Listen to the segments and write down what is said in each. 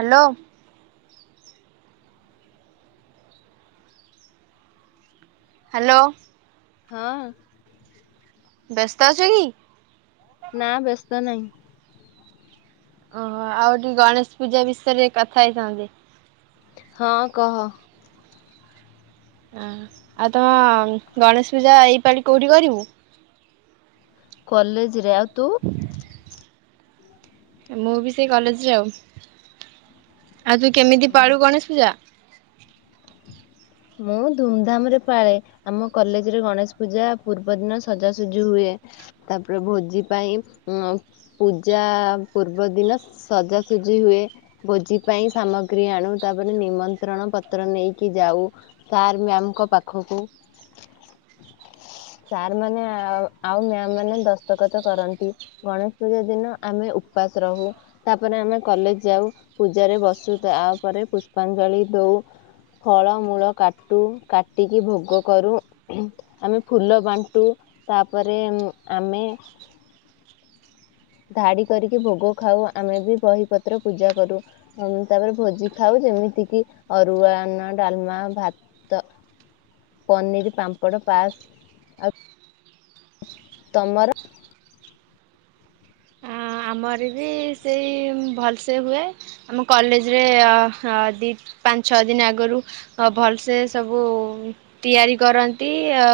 Hello. Hello. ହଁ। ବେସ୍ତ ଅଛୁ କି? ନା ବ୍ୟସ୍ତ ନାହିଁ। ଓହୋ ଆଉ ଟିକେ ଗଣେଶ ପୂଜା ବିଷୟରେ କଥା ହେଇଥାନ୍ତି। ହଁ କହ। ହୁଁ ଆଉ ତମ ଗଣେଶ ପୂଜା ଏଇପାଳି କୋଉଠି କରିବୁ? କଲେଜ୍ ରେ ଆଉ ତୁ? ମୁଁ ବି ସେଇ କଲେଜରେ ଆଉ ଆଉ ତୁ କେମିତି ପାଳୁ ଗଣେଶ ପୂଜା? ମୁଁ ଧୁମଧାମ୍ ରେ ପାଳେ। ଆମ କଲେଜରେ ଗଣେଶ ପୂଜା ପୂର୍ବ ଦିନ ସଜାସଜି ହୁଏ। ତାପରେ ଭୋଜି ପାଇଁ ଉଁ ପୂଜା ପୂର୍ବ ଦିନ ସଜାସଜି ହୁଏ। ଭୋଜି ପାଇଁ ସାମଗ୍ରୀ ଆଣୁ ତାପରେ ନିମନ୍ତ୍ରଣ ପତ୍ର ନେଇକି ଯାଉ ସାର୍ ମ୍ୟାମ୍ ଙ୍କ ପାଖକୁ। ସାର୍ ମାନେ ଆଉ ମ୍ୟାମ୍ ମାନେ ଦସ୍ତକତ କରନ୍ତି। ଗଣେଶ ପୂଜା ଦିନ ଆମେ ଉପବାସ ରହୁ ତାପରେ ଆମେ କଲେଜ ଯାଉ ପୂଜାରେ ବସୁ ତାପରେ ପୁଷ୍ପାଞ୍ଜଳି ଦଉ। ଫଳ ମୂଳ କାଟୁ କାଟିକି ଭୋଗ କରୁ ଆମେ ଫୁଲ ବାଣ୍ଟୁ ତାପରେ ଆମେ ଧାଡି କରିକି ଭୋଗ ଖାଉ ଆମେ ବି ବହିପତ୍ର ପୂଜା କରୁ। ହଁ ତାପରେ ଭୋଜି ଖାଉ ଯେମିତି କିି ଅରୁଆ ଅନ୍ନ, ଡାଲମା, ଭାତ ପନିର, ପାମ୍ପଡ, ପାସ୍ ଆଉ ତମର? ଆମର ବି ସେଇ ଭଲସେ ହୁଏ। ଆମ କଲେଜରେ ଦି ପାଞ୍ଚ, ଛଅ ଦିନ ଆଗରୁ ଅ ଭଲସେ ସବୁ ତିଆରି କରନ୍ତି ଅ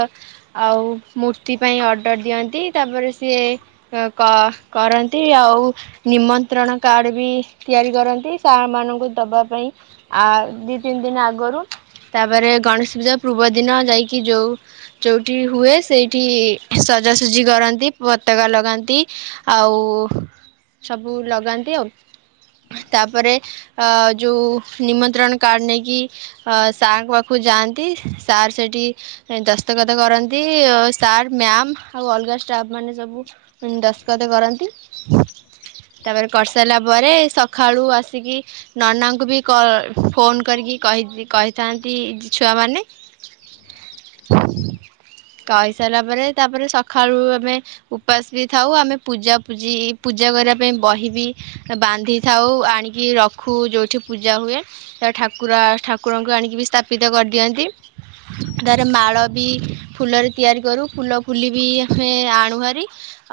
ଆଉ ମୂର୍ତ୍ତି ପାଇଁ ଅର୍ଡ଼ର ଦିଅନ୍ତି ତାପରେ ସିଏ କ କର ଆଉ ନିମନ୍ତ୍ରଣ କାର୍ଡ ବି ତିଆରି କରନ୍ତି ସାର୍ ମାନଙ୍କୁ ଦବା ପାଇଁ। ଆ ଦୁଇ ତିନି ଦିନ ଆଗରୁ ତାପରେ ଗଣେଶ ପୂଜା ପୂର୍ବ ଦିନ ଯାଇକି ଯୋଉ ଯୋଉଠି ହୁଏ ସେଇଠି ସଜାସଜି କରନ୍ତି ପତାକା ଲଗାନ୍ତି। ଆଉ। ସବୁ ଲଗାନ୍ତି ଆଉ। ତାପରେ ଅ ଯୋଉ ନିମନ୍ତ୍ରଣ କାର୍ଡ ନେଇକି ଅ ସାର୍ ଙ୍କ ପାଖକୁ ଯାଆନ୍ତି ସାର୍ ସେଠି ଦସ୍ତଖତ କରନ୍ତି ସାର୍ ମ୍ୟାମ ଆଉ ଅଲଗା ଷ୍ଟାଫ୍ ମାନେ ସବୁ ଦସ୍ତଖତ କରନ୍ତି। ହ [inaudible] ତାପରେ କରିସାରିଲା ପରେ ସକାଳୁ ଆସିକି ନନାଙ୍କୁ ବି କ ଫୋନ୍ କରିକି କହି କହି କହିଥାନ୍ତି ଛୁଆମାନେ। [inaudible] କହିସାରିଲା ପରେ ତାପରେ ସକାଳୁ ଆମେ ଉପାସ ବି ଥାଉ ଆମେ ପୂଜା ପୂଜି ପୂଜା କରିବା ପାଇଁ ବହିବି ବାନ୍ଧି ଥାଉ ଆଣିକି ରଖୁ ଯୋଉଠି ପୂଜା ହୁଏ। ତ ଠାକୁର ଠାକୁରଙ୍କୁ ଆଣିକି ବି ସ୍ଥାପିତ କରିଦିଅନ୍ତି। ତାର ମାଳ ବି ଫୁଲରେ ତିଆରି କରୁ ଫୁଲ ଫୁଲି ବି ଆମେ ଆଣୁ ହରିି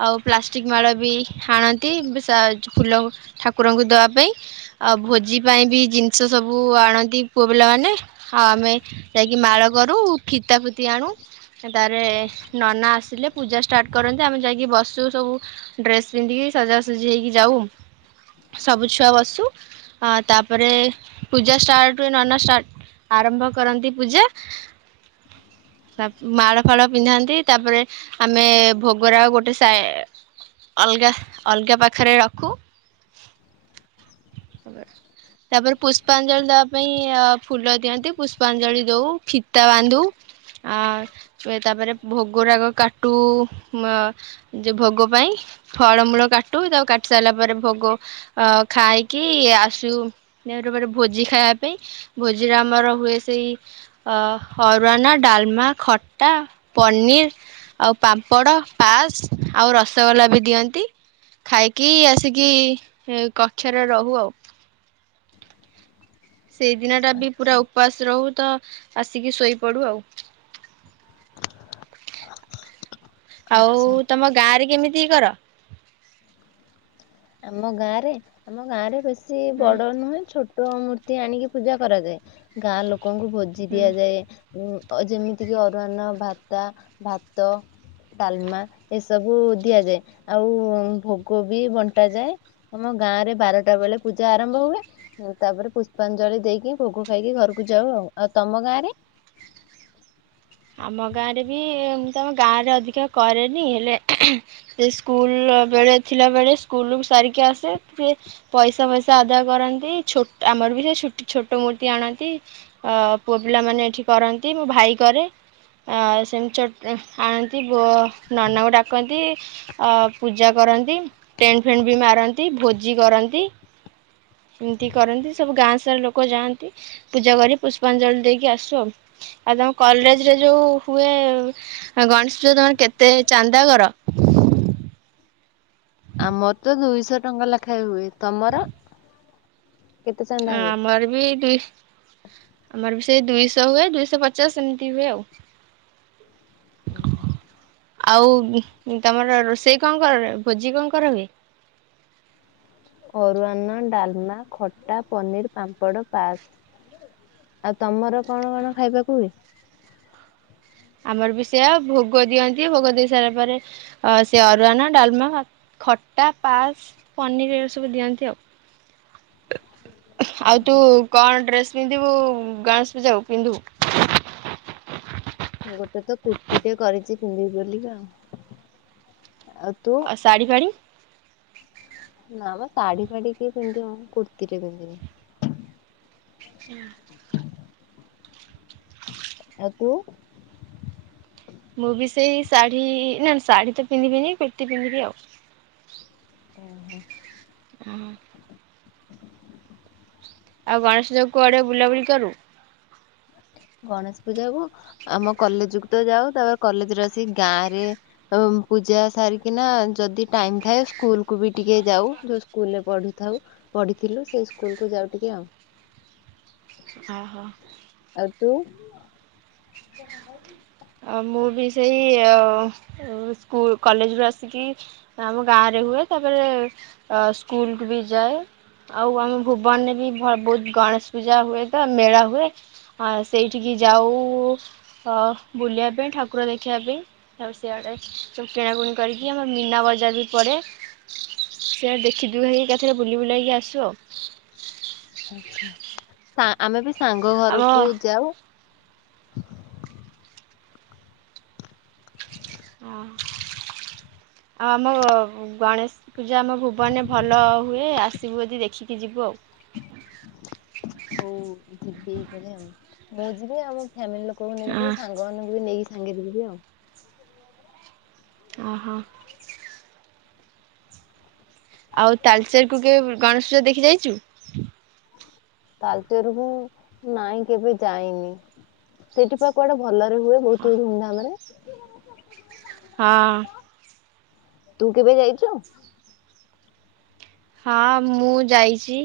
ଆଉ ପ୍ଲାଷ୍ଟିକ ମାଳ ବି ହାଣନ୍ତି ସାର୍ ଯୋଉ ଫୁଲ ଠାକୁରଙ୍କୁ ଦବା ପାଇଁ। ଆଉ ଭୋଜି ପାଇଁ ବି ଜିନିଷ ସବୁ ଆଣନ୍ତି ପୁଅ ପିଲାମାନେ ଆଉ ଆମେ ଯାଇକି ମାଳ କରୁ ଫିତା ଫୁତି ଆଣୁ। ତାରେ ନନା ଆସିଲେ ପୂଜା ଷ୍ଟାର୍ଟ କରନ୍ତି ଆମେ ଯାଇକି ବସୁ ସବୁ। ଡ୍ରେସ୍ ପିନ୍ଧିକି ସଜାସଜି ହେଇକି ଯାଉ ସବୁ ଛୁଆ ବସୁ। ତାପରେ ପୂଜା ଷ୍ଟାଟ ହୁଏ, ନନା ଷ୍ଟାଟ ଆରମ୍ଭ କରନ୍ତି ପୂଜା। ମାଳ ଫାଳ ପିନ୍ଧାନ୍ତି ତାପରେ ଆମେ ଭୋଗରା ଗୋଟେ ଅଲଗା ଅଲଗା ପାଖରେ ରଖୁ। ତାପରେ ପୁଷ୍ପାଞ୍ଜଳି ଦବା ପାଇଁ ଫୁଲ ଦିଅନ୍ତି ପୁଷ୍ପାଞ୍ଜଳି ଦଉ ଫିତା ବାନ୍ଧୁ। ଆ ହୁଏ ତାପରେ ଭୋଗ ରାଗ କାଟୁ ଯେ ଭୋଗ ପାଇଁ। ଫଳମୂଳ କାଟୁ ତାଉ କାଟି ସାରିଲା ପରେ ଭୋଗ ଅ ଖାଇକି ଆସୁ ର [unintelligible] ଭୋଜି ଖାଇବା ପାଇଁ। ଭୋଜିରେ ଆମର ହୁଏ ସେଇ ଅ ହରୁୱନା ଡାଲମା, ଖଟା, ପନିର। ଆଉ ପାମ୍ପଡ ପାସ ଆଉ ରସଗୋଲା ବି ଦିଅନ୍ତି ଖାଇକି ଆସିକି କକ୍ଷରେ ରହୁ ଆଉ। ସେଇଦିନ ଟା ବି ପୁରା ଉପବାସ ରହୁ ତ ଆସିକି ଶୋଇପଡୁ ଆଉ। [inaudible] ଆଉ ଆଚ୍ଛା ତମ ଗାଁ ରେ କେମିତି କର? ଆମ ଗାଁରେ ଆମ ଗାଁରେ ବେଶୀ ହୁଁ ବଡ ନୁହେଁ ଛୋଟ ଛୋଟ ମୂର୍ତ୍ତି ଆଣିକି ପୂଜା କରାଯାଏ ଗାଁ ଲୋକଙ୍କୁ ଭୋଜି ହୁଁ ଦିଆଯାଏ। ଉଁ ଯେମିତି କିି ଅରୁଆନ ଭାତା ଭାତ ଡାଲମା ଏସବୁ ଦିଆଯାଏ ଆଉ ଭୋଗ ବି ବଣ୍ଟା ଯାଏ ଆମ ଗାଁରେ ବାରଟା ବେଳେ ପୂଜା ଆରମ୍ଭ ହୁଏ। ତାପରେ ପୁଷ୍ପାଞ୍ଜଳି ଦେଇକି ଭୋଗ ଖାଇକି ଘରକୁ ଯାଉ ଆଉ। ଆଉ ତମ ଗାଁରେ? ଆମ ଗାଁରେ ବି ଏତି ଆମ ଗାଁରେ ଅଧିକା କରେନି ହେଲେ ସେ ସ୍କୁଲବେଳେ ଥିଲାବେଳେ ସ୍କୁଲ ସାରିକି ଆସେ ସେ ପଇସା ଫଇସା ଆଦାୟ କରନ୍ତି ଛୋଟ ଆମର ବି ସେ ଛୋଟ ମୂର୍ତ୍ତି ଆଣନ୍ତି ଅ ପୁଅପିଲାମାନେ ଏଠି କରନ୍ତି ମୋ ଭାଇ କରେ। ଅ ସେମିତି [unintelligible] ନନାଙ୍କୁ ଡାକନ୍ତି ଅ ପୂଜାକରନ୍ତି ଟେଣ୍ଟ ଫେଣ୍ଟ୍ ବି ମାରନ୍ତି ଭୋଜି କରନ୍ତି। ଏମିତି କରନ୍ତି, ସବୁ ଗାଁ ସାରା ଲୋକ ଯାଆନ୍ତି। ପୂଜାକରି ପୁଷ୍ପାଞ୍ଜଳି ଦେଇକି ଆସୁ। ଆଉ ତମ କଲେଜ ହୁଏ ଗଣେଶପୂଜା ତମର କେତେ ଚାନ୍ଦା କର? ଆମର ତ ଦୁଇଶହ ଟଙ୍କା ଲେଖାଏଁ ହୁଏ, ତମର କେତେ ଚାନ୍ଦା ହଁ ହୁଏ? ଆମର ବି ଦୁଇସ୍। ଆମର ବି ସେଇ ଦୁଇଶହ ହୁଏ ଦୁଇଶହ ପଚାଶ ଏମିତି ହୁଏ ଆଉ। ହ [unintelligible] ଆଉ ତମର ରୋଷେଇ କଣ କର ଭୋଜି କଣ କରାହୁଏ? ଅରୁୱାନ, ଡାଲମା, ଖଟା, ପନିର୍, ପାମ୍ପଡ଼, ପାସ୍। ଆଉ ତମର କଣ କଣ ଖାଇବାକୁ ହୁଏ? ଆମର ବି ସେଇଆ ଭୋଗ ଦିଅନ୍ତି ଭୋଗ ଦେଇ ସାରିଲା ପରେ ଅ ସେ ଅରୁଆନା, ଡାଲମା, ଖଟା, ପାସ୍ ପନିର ଏସବୁ ଦିଅନ୍ତି ଆଉ। [inaudible] ଆଉ ତୁ କଣ ଡ୍ରେସ ପିନ୍ଧିବୁ ଗଣେଶପୂଜାକୁ ପିନ୍ଧିବୁ? ଗୋଟେ ତ କୁର୍ତ୍ତିଟେ କରିଛି ପିନ୍ଧିବି ବୋଲି ଆଉ ଆଉ ତୁ? ଆଉ ଶାଢ଼ୀ ଫା଼ଡ଼ି ନା ମ ଶାଢୀ ଫାଢୀ କିଏ ପିନ୍ଧିବ ମ କୁର୍ତ୍ତୀଟେ ପିନ୍ଧିବି ଆଚ୍ଛା। ଆଉ ତୁ? ମୁଁ ବି ସେଇ ଶାଢୀ ନା ଶାଢୀ ତ ପିନ୍ଧିବିନି କୁର୍ତ୍ତି ପିନ୍ଧିବି ଆଉ ଓ ହୋ। ହ। ଆଉ ଗଣେଶପୂଜାକୁ କୁଆଡେ ବୁଲାବୁଲି କରୁ? ଗଣେଶପୂଜାକୁ ଆମ କଲେଜକୁ ତ ଯାଉ ତାପରେ କଲେଜରେ ଆସିିକି ଗାଁ ରେ ପୂଜା ସାରିକିନା ଯଦି ଟାଇମ ଥାଏ ସ୍କୁଲକୁ ବି ଟିକେ ଯାଉ ଯୋଉ ସ୍କୁଲରେ ପଢୁଥାଉ ପଢିଥିଲୁ ସେ ସ୍କୁଲକୁ ଯାଉ ଟିକେ ଆଉ ଓ ହୋ। ଆଉ ତୁ? ଆଉ ମୁଁ ବି ସେଇ ସ୍କୁଲ କଲେଜରୁୁ ଆସିକି ଆମ ଗାଁରେ ହୁଏ ତାପରେ ଅ ସ୍କୁଲକୁ ବି ଯାଏ ଆଉ ଆମ ଭୁବନରେ ବି ବହୁତ ଗଣେଶପୂଜା ହୁଏ ତ ମେଳା ହୁଏ ଆ ସେଇଠିକି ଯାଉ ଅ ବୁଲିବା ପାଇଁ ଠାକୁର ଦେଖିବା ପାଇଁ ଆଉ ସିଆଡେ ସବୁ କିଣାକଣି କରିକି ଆମ ମୀନା ବଜାର ବି ପଡେ ସିଆଡେ ଦେଖିଦେଇ ହେଇକି ଏକାଥରେ ବୁଲି ବୁଲେଇକି କ'ଆସୁ ଆଉ ଆଚ୍ଛା, ଆଁ ଆମେ ବି ସାଙ୍ଗ ଆମ ହଁ ଘରକୁ ଯାଉ ଅଁ ହଁ ଆଉ ଆମ ଗଣେଶ ପୂଜା ଆମ ଭୁବନରେ ଭଲ ହୁଏ ଆସିବୁ ଯଦି ଦେଖିକି ଯିବୁ। ହଉ ଯିବେ ମାନେ ଆଉ ମୁଁ ଯିବି ଆଉ ଫ୍ୟାମିଲି ଲୋକଙ୍କୁ ନେଇକି ହଁ ଯିବି ସାଙ୍ଗମାନଙ୍କୁ ବି ନେଇକି ସାଙ୍ଗେରେ ଯିବି ଆଉ ଓହୋ। ଆଉ ତାଲଚେର କୁ କେବେ ଗଣେଶ ପୂଜା ଦେଖି ଯାଇଛୁ? ତାଲଚେରକୁ ନାଇଁ କେବେ ଯାଇନି। ସେଇଠି ପା କୁଆଡେ ଭଲରେ ହୁଏ ବହୁତୁ ଧୁମଧାମ ରେ ହଁ। ତୁ କେବେ ଯାଇଛୁ? ହଁ ମୁଁ ଯାଇଛି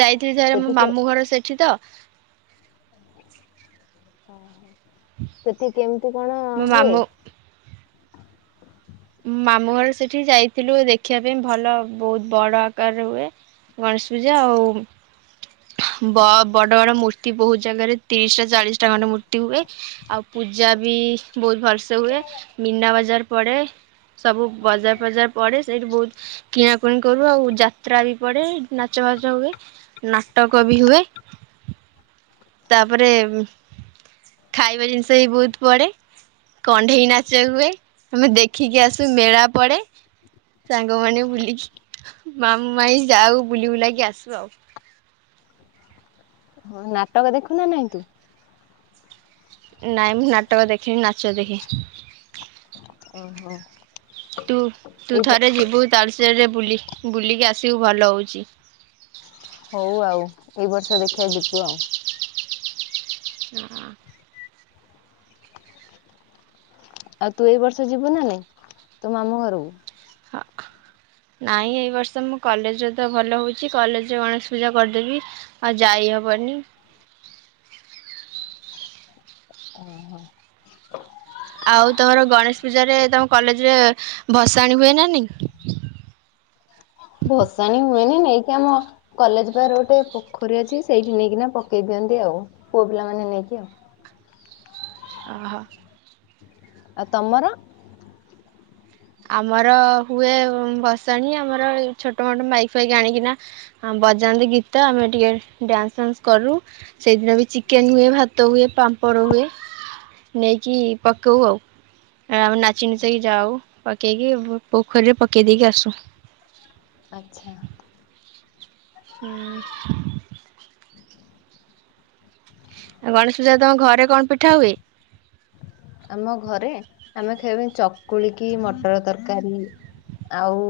ଯାଇଥିଲି ଥରେ ସେଠି ମୋ କେ ମାମୁଁ ଘର ସେଠି ତ ସେଠି କେମିତି କଣ ମୋ ହୁଏ? ମାମୁଁ ମାମୁଁ ଘରେ ସେଠି ଯାଇଥିଲୁ ଦେଖିବା ପାଇଁ ଭଲ ବହୁତ ବଡ ଆକାରରେ ହୁଏ। ଗଣେଶ ପୂଜା ଆଉ ବ ବଡ଼ ବଡ଼ ମୂର୍ତ୍ତି ବହୁତ ଜାଗାରେ ତିରିଶିଟା ଚାଳିଶ ଟା ଖଣ୍ଡେ ମୂର୍ତ୍ତି ହୁଏ ଆଉ ପୂଜା ବି ବହୁତ ଭଲସେ ହୁଏ ମିନା ବାଜାର ପଡ଼େ। ସବୁ ବଜାର ଫଜାର ପରେ ସେଇଠି ବହୁତ କିଣା ପୁଣି କରୁ ଆଉ ଯାତ୍ରା ବି ପଡ଼େ ନାଚ ଫାଚ ହୁଏ ନାଟକ ବି ହୁଏ। ତାପରେ ଖାଇବା ଜିନିଷ ବି ବହୁତ ପଡେ। କଣ୍ଢେଇ ନାଚ ହୁଏ ଆମେ ଦେଖିକି ଆସୁ ମେଳା ପଡେ। ସାଙ୍ଗମାନେ ବୁଲିକି ମାମୁଁ ମାଈଁ ଯାଉ ବୁଲି ବୁଲାକି ଆସୁ ଆଉ। ହଁ ନାଟକ ଦେଖୁ ନା ନହିଁ ତୁ? ନହିଁ ମୁଁ ନାଟକ ଦେଖେନି ନାଚ ଦେଖେ। ଓହୋ। ତୁ ତୁ ଏଇ ଥରେ ଯିବୁ ତାଳଚେର ରେ ବୁଲି ବୁଲିକି ଆସିବୁ ଭଲ ହେଉଛି। ହଉ ଆଉ ଏଇ ବର୍ଷ ଦେଖିଆ ଯିବୁ ଆଉ। [inaudible] ଆଉ ତୁ ଏଇ ବର୍ଷ ଯିବୁ ନା ନାଇଁ ତୋ ମାମୁଁ ଘରକୁ। [unintelligible] ନାଇଁ ଏଇ ବର୍ଷ ମୁଁ କଲେଜରେ ତ ଭଲ ହେଉଛି କଲେଜରେ ଗଣେଶ ପୂଜା କରିଦେବି। ଆ ଯାଇ ହବନି। [unintelligible] ଆଉ ତମର ଗଣେଶ ପୂଜାରେ ତମ କଲେଜରେ ଭସାଣି ହୁଏ ନା ନାଇଁ। ଭସାଣି ହୁଏନି ନେଇକି ଆମ କଲେଜ ପାଖରେ ଗୋଟେ ପୋଖରୀ ଅଛି ସେଇଠି ନେଇକି ନା ପକେଇ ଦିଅନ୍ତି ଆଉ ପୁଅ ପିଲା ମାନେ ନେଇକି ଆଉ। ଓହୋ। ଆଉ ତମର। ଆମର ହୁଏ ଭସାଣି ଆମର ଛୋଟ ମୋଟ ମାଇକ୍ ଫାଇକ୍ ଆଣିକିନା। ଆ ବଜାନ୍ତି ଗୀତ ଆମେ ଟିକେ ଡ୍ୟାନ୍ସ ଫ୍ୟାନ୍ସ କରୁ। ସେଇଦିନ ବି ଚିକେନ ହୁଏ ଭାତ ହୁଏ ପାମ୍ପଡ଼ ହୁଏ। ନେଇକି ପକଉ ଆଉ ଆମେ ନାଚି ନୁଚିକି ଯାଉ। ପକେଇକି ପୋଖରୀରେ ପକେଇ ଦେଇକି ଆସୁ। ଆଛା। ହୁଁ। ଗଣେଶ ପୂଜା ତମ ଘରେ କଣ ପିଠା ହୁଏ? ଆମ ଘରେ ଆମେ କେବଳ ଚକୁଳିକି ମଟର ତରକାରୀ। ଆଉ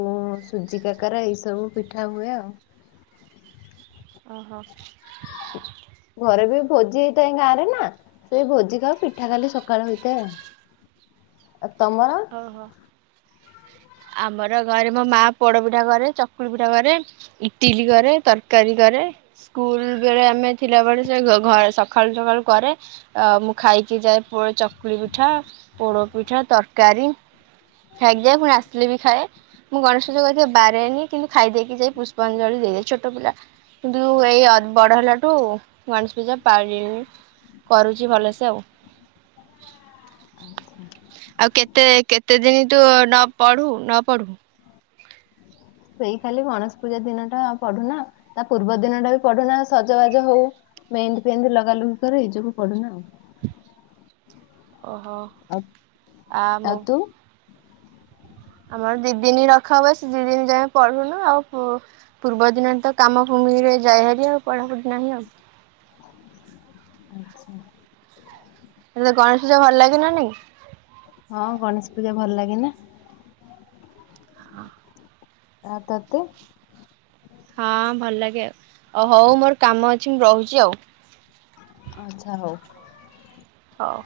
ସୁଜି କାକରା ଏଇ ସବୁ ପିଠା ହୁଏ ଆଉ। ଓହୋ। ଘରେ ବି ଭୋଜି ହେଇଥାଏ ଗାଁ ରେ ନା ସେଇ ଭୋଜିି ଆଉ ପିଠା କାଲି ସକାଳ ହଇଥାଏ ଆଉ। ଆଉ ତମର। ଆମର ଘରେ ମୋ ମା ପୋଡ ପିଠା କରେ ଚକୁଳି ପିଠା କରେ। ଇଟିଲି କରେ ତରକାରୀ କରେ ସ୍କୁଲ ବେଳେ ଆମେ ଥିଲାବେଳେ ସେ ଘ ଘରେ ସକାଳୁ ସକାଳୁ କରେ ମୁଁ ଖାଇକି ଯାଏ ବ ଏ ଚକୁଳି ପିଠା ପୋଡ଼ ପିଠା ତରକାରୀ ଆଜ୍ଞା ପୁଣି ଆସିଲେ ବି ଖାଏ ମୁଁ ଗଣେଶ ପୂଜା କରି ପାରେନି କିନ୍ତୁ ଖାଇ ଦେଇକି ଯାଇ ପୁଷ୍ପାଞ୍ଜଳୀ ଦେଇଦିଏ ଛୋଟ ପିଲା କିନ୍ତୁ ଏଇ ଅ ବଡ ହେଲାଠୁ ଗଣେଶ ପୂଜା ପାରିଲିଣି କରୁଛି ଭଲସେ ଆଉ ଆଉ କେତେ କେ କେତେ ଦିନ ତୁ ନ ପଢୁ ନ ପଢୁ ସେଇ ଖାଲି ଗଣେଶ ପୂଜା ଦିନ ଟା ଆଉ ପଢୁନା ତା ପୂର୍ବ ଦିନ ଟା ବି ପଢୁନା ସଜବାଜ ହଉ ମେହେନ୍ଦି ଫେହେନ୍ଦି ଲଗାଲଗି କରେ ଏଇ ଯୋଗୁ ପଢୁନା ଓହୋ ଆଉ ଆ ଆଉ ମୁଁ ତୁ ଆମର ଦିଦିନ ରଖା ହୁଏ ସେତିକିଦିନ ଯାଏ ପଢୁନୁ ଆଉ ପୁ ପୂର୍ବ ଦିନ ତ କାମ ଭୂମିରେ ଯାଇ ହେରି ଆଉ ପଢ଼ାପଢ଼ି ନାହିଁ ଆଉ ଆଛା ତତେ ଗଣେଶ ପୂଜା ଭଲ ଲାଗେ ନା ନାଇଁ ହଁ ଗଣେଶ ପୂଜା ଭଲ ଲାଗେ ନା [unintelligible] ଆଉ ତତେ? ହଁ ଭଲ ଲାଗେ ଆଉ ଅ ହଉ ମୋର କାମ ଅଛି ମୁଁ ରହୁଚି ଆଉ? ଆଚ୍ଛା ହଉ। ହଉ।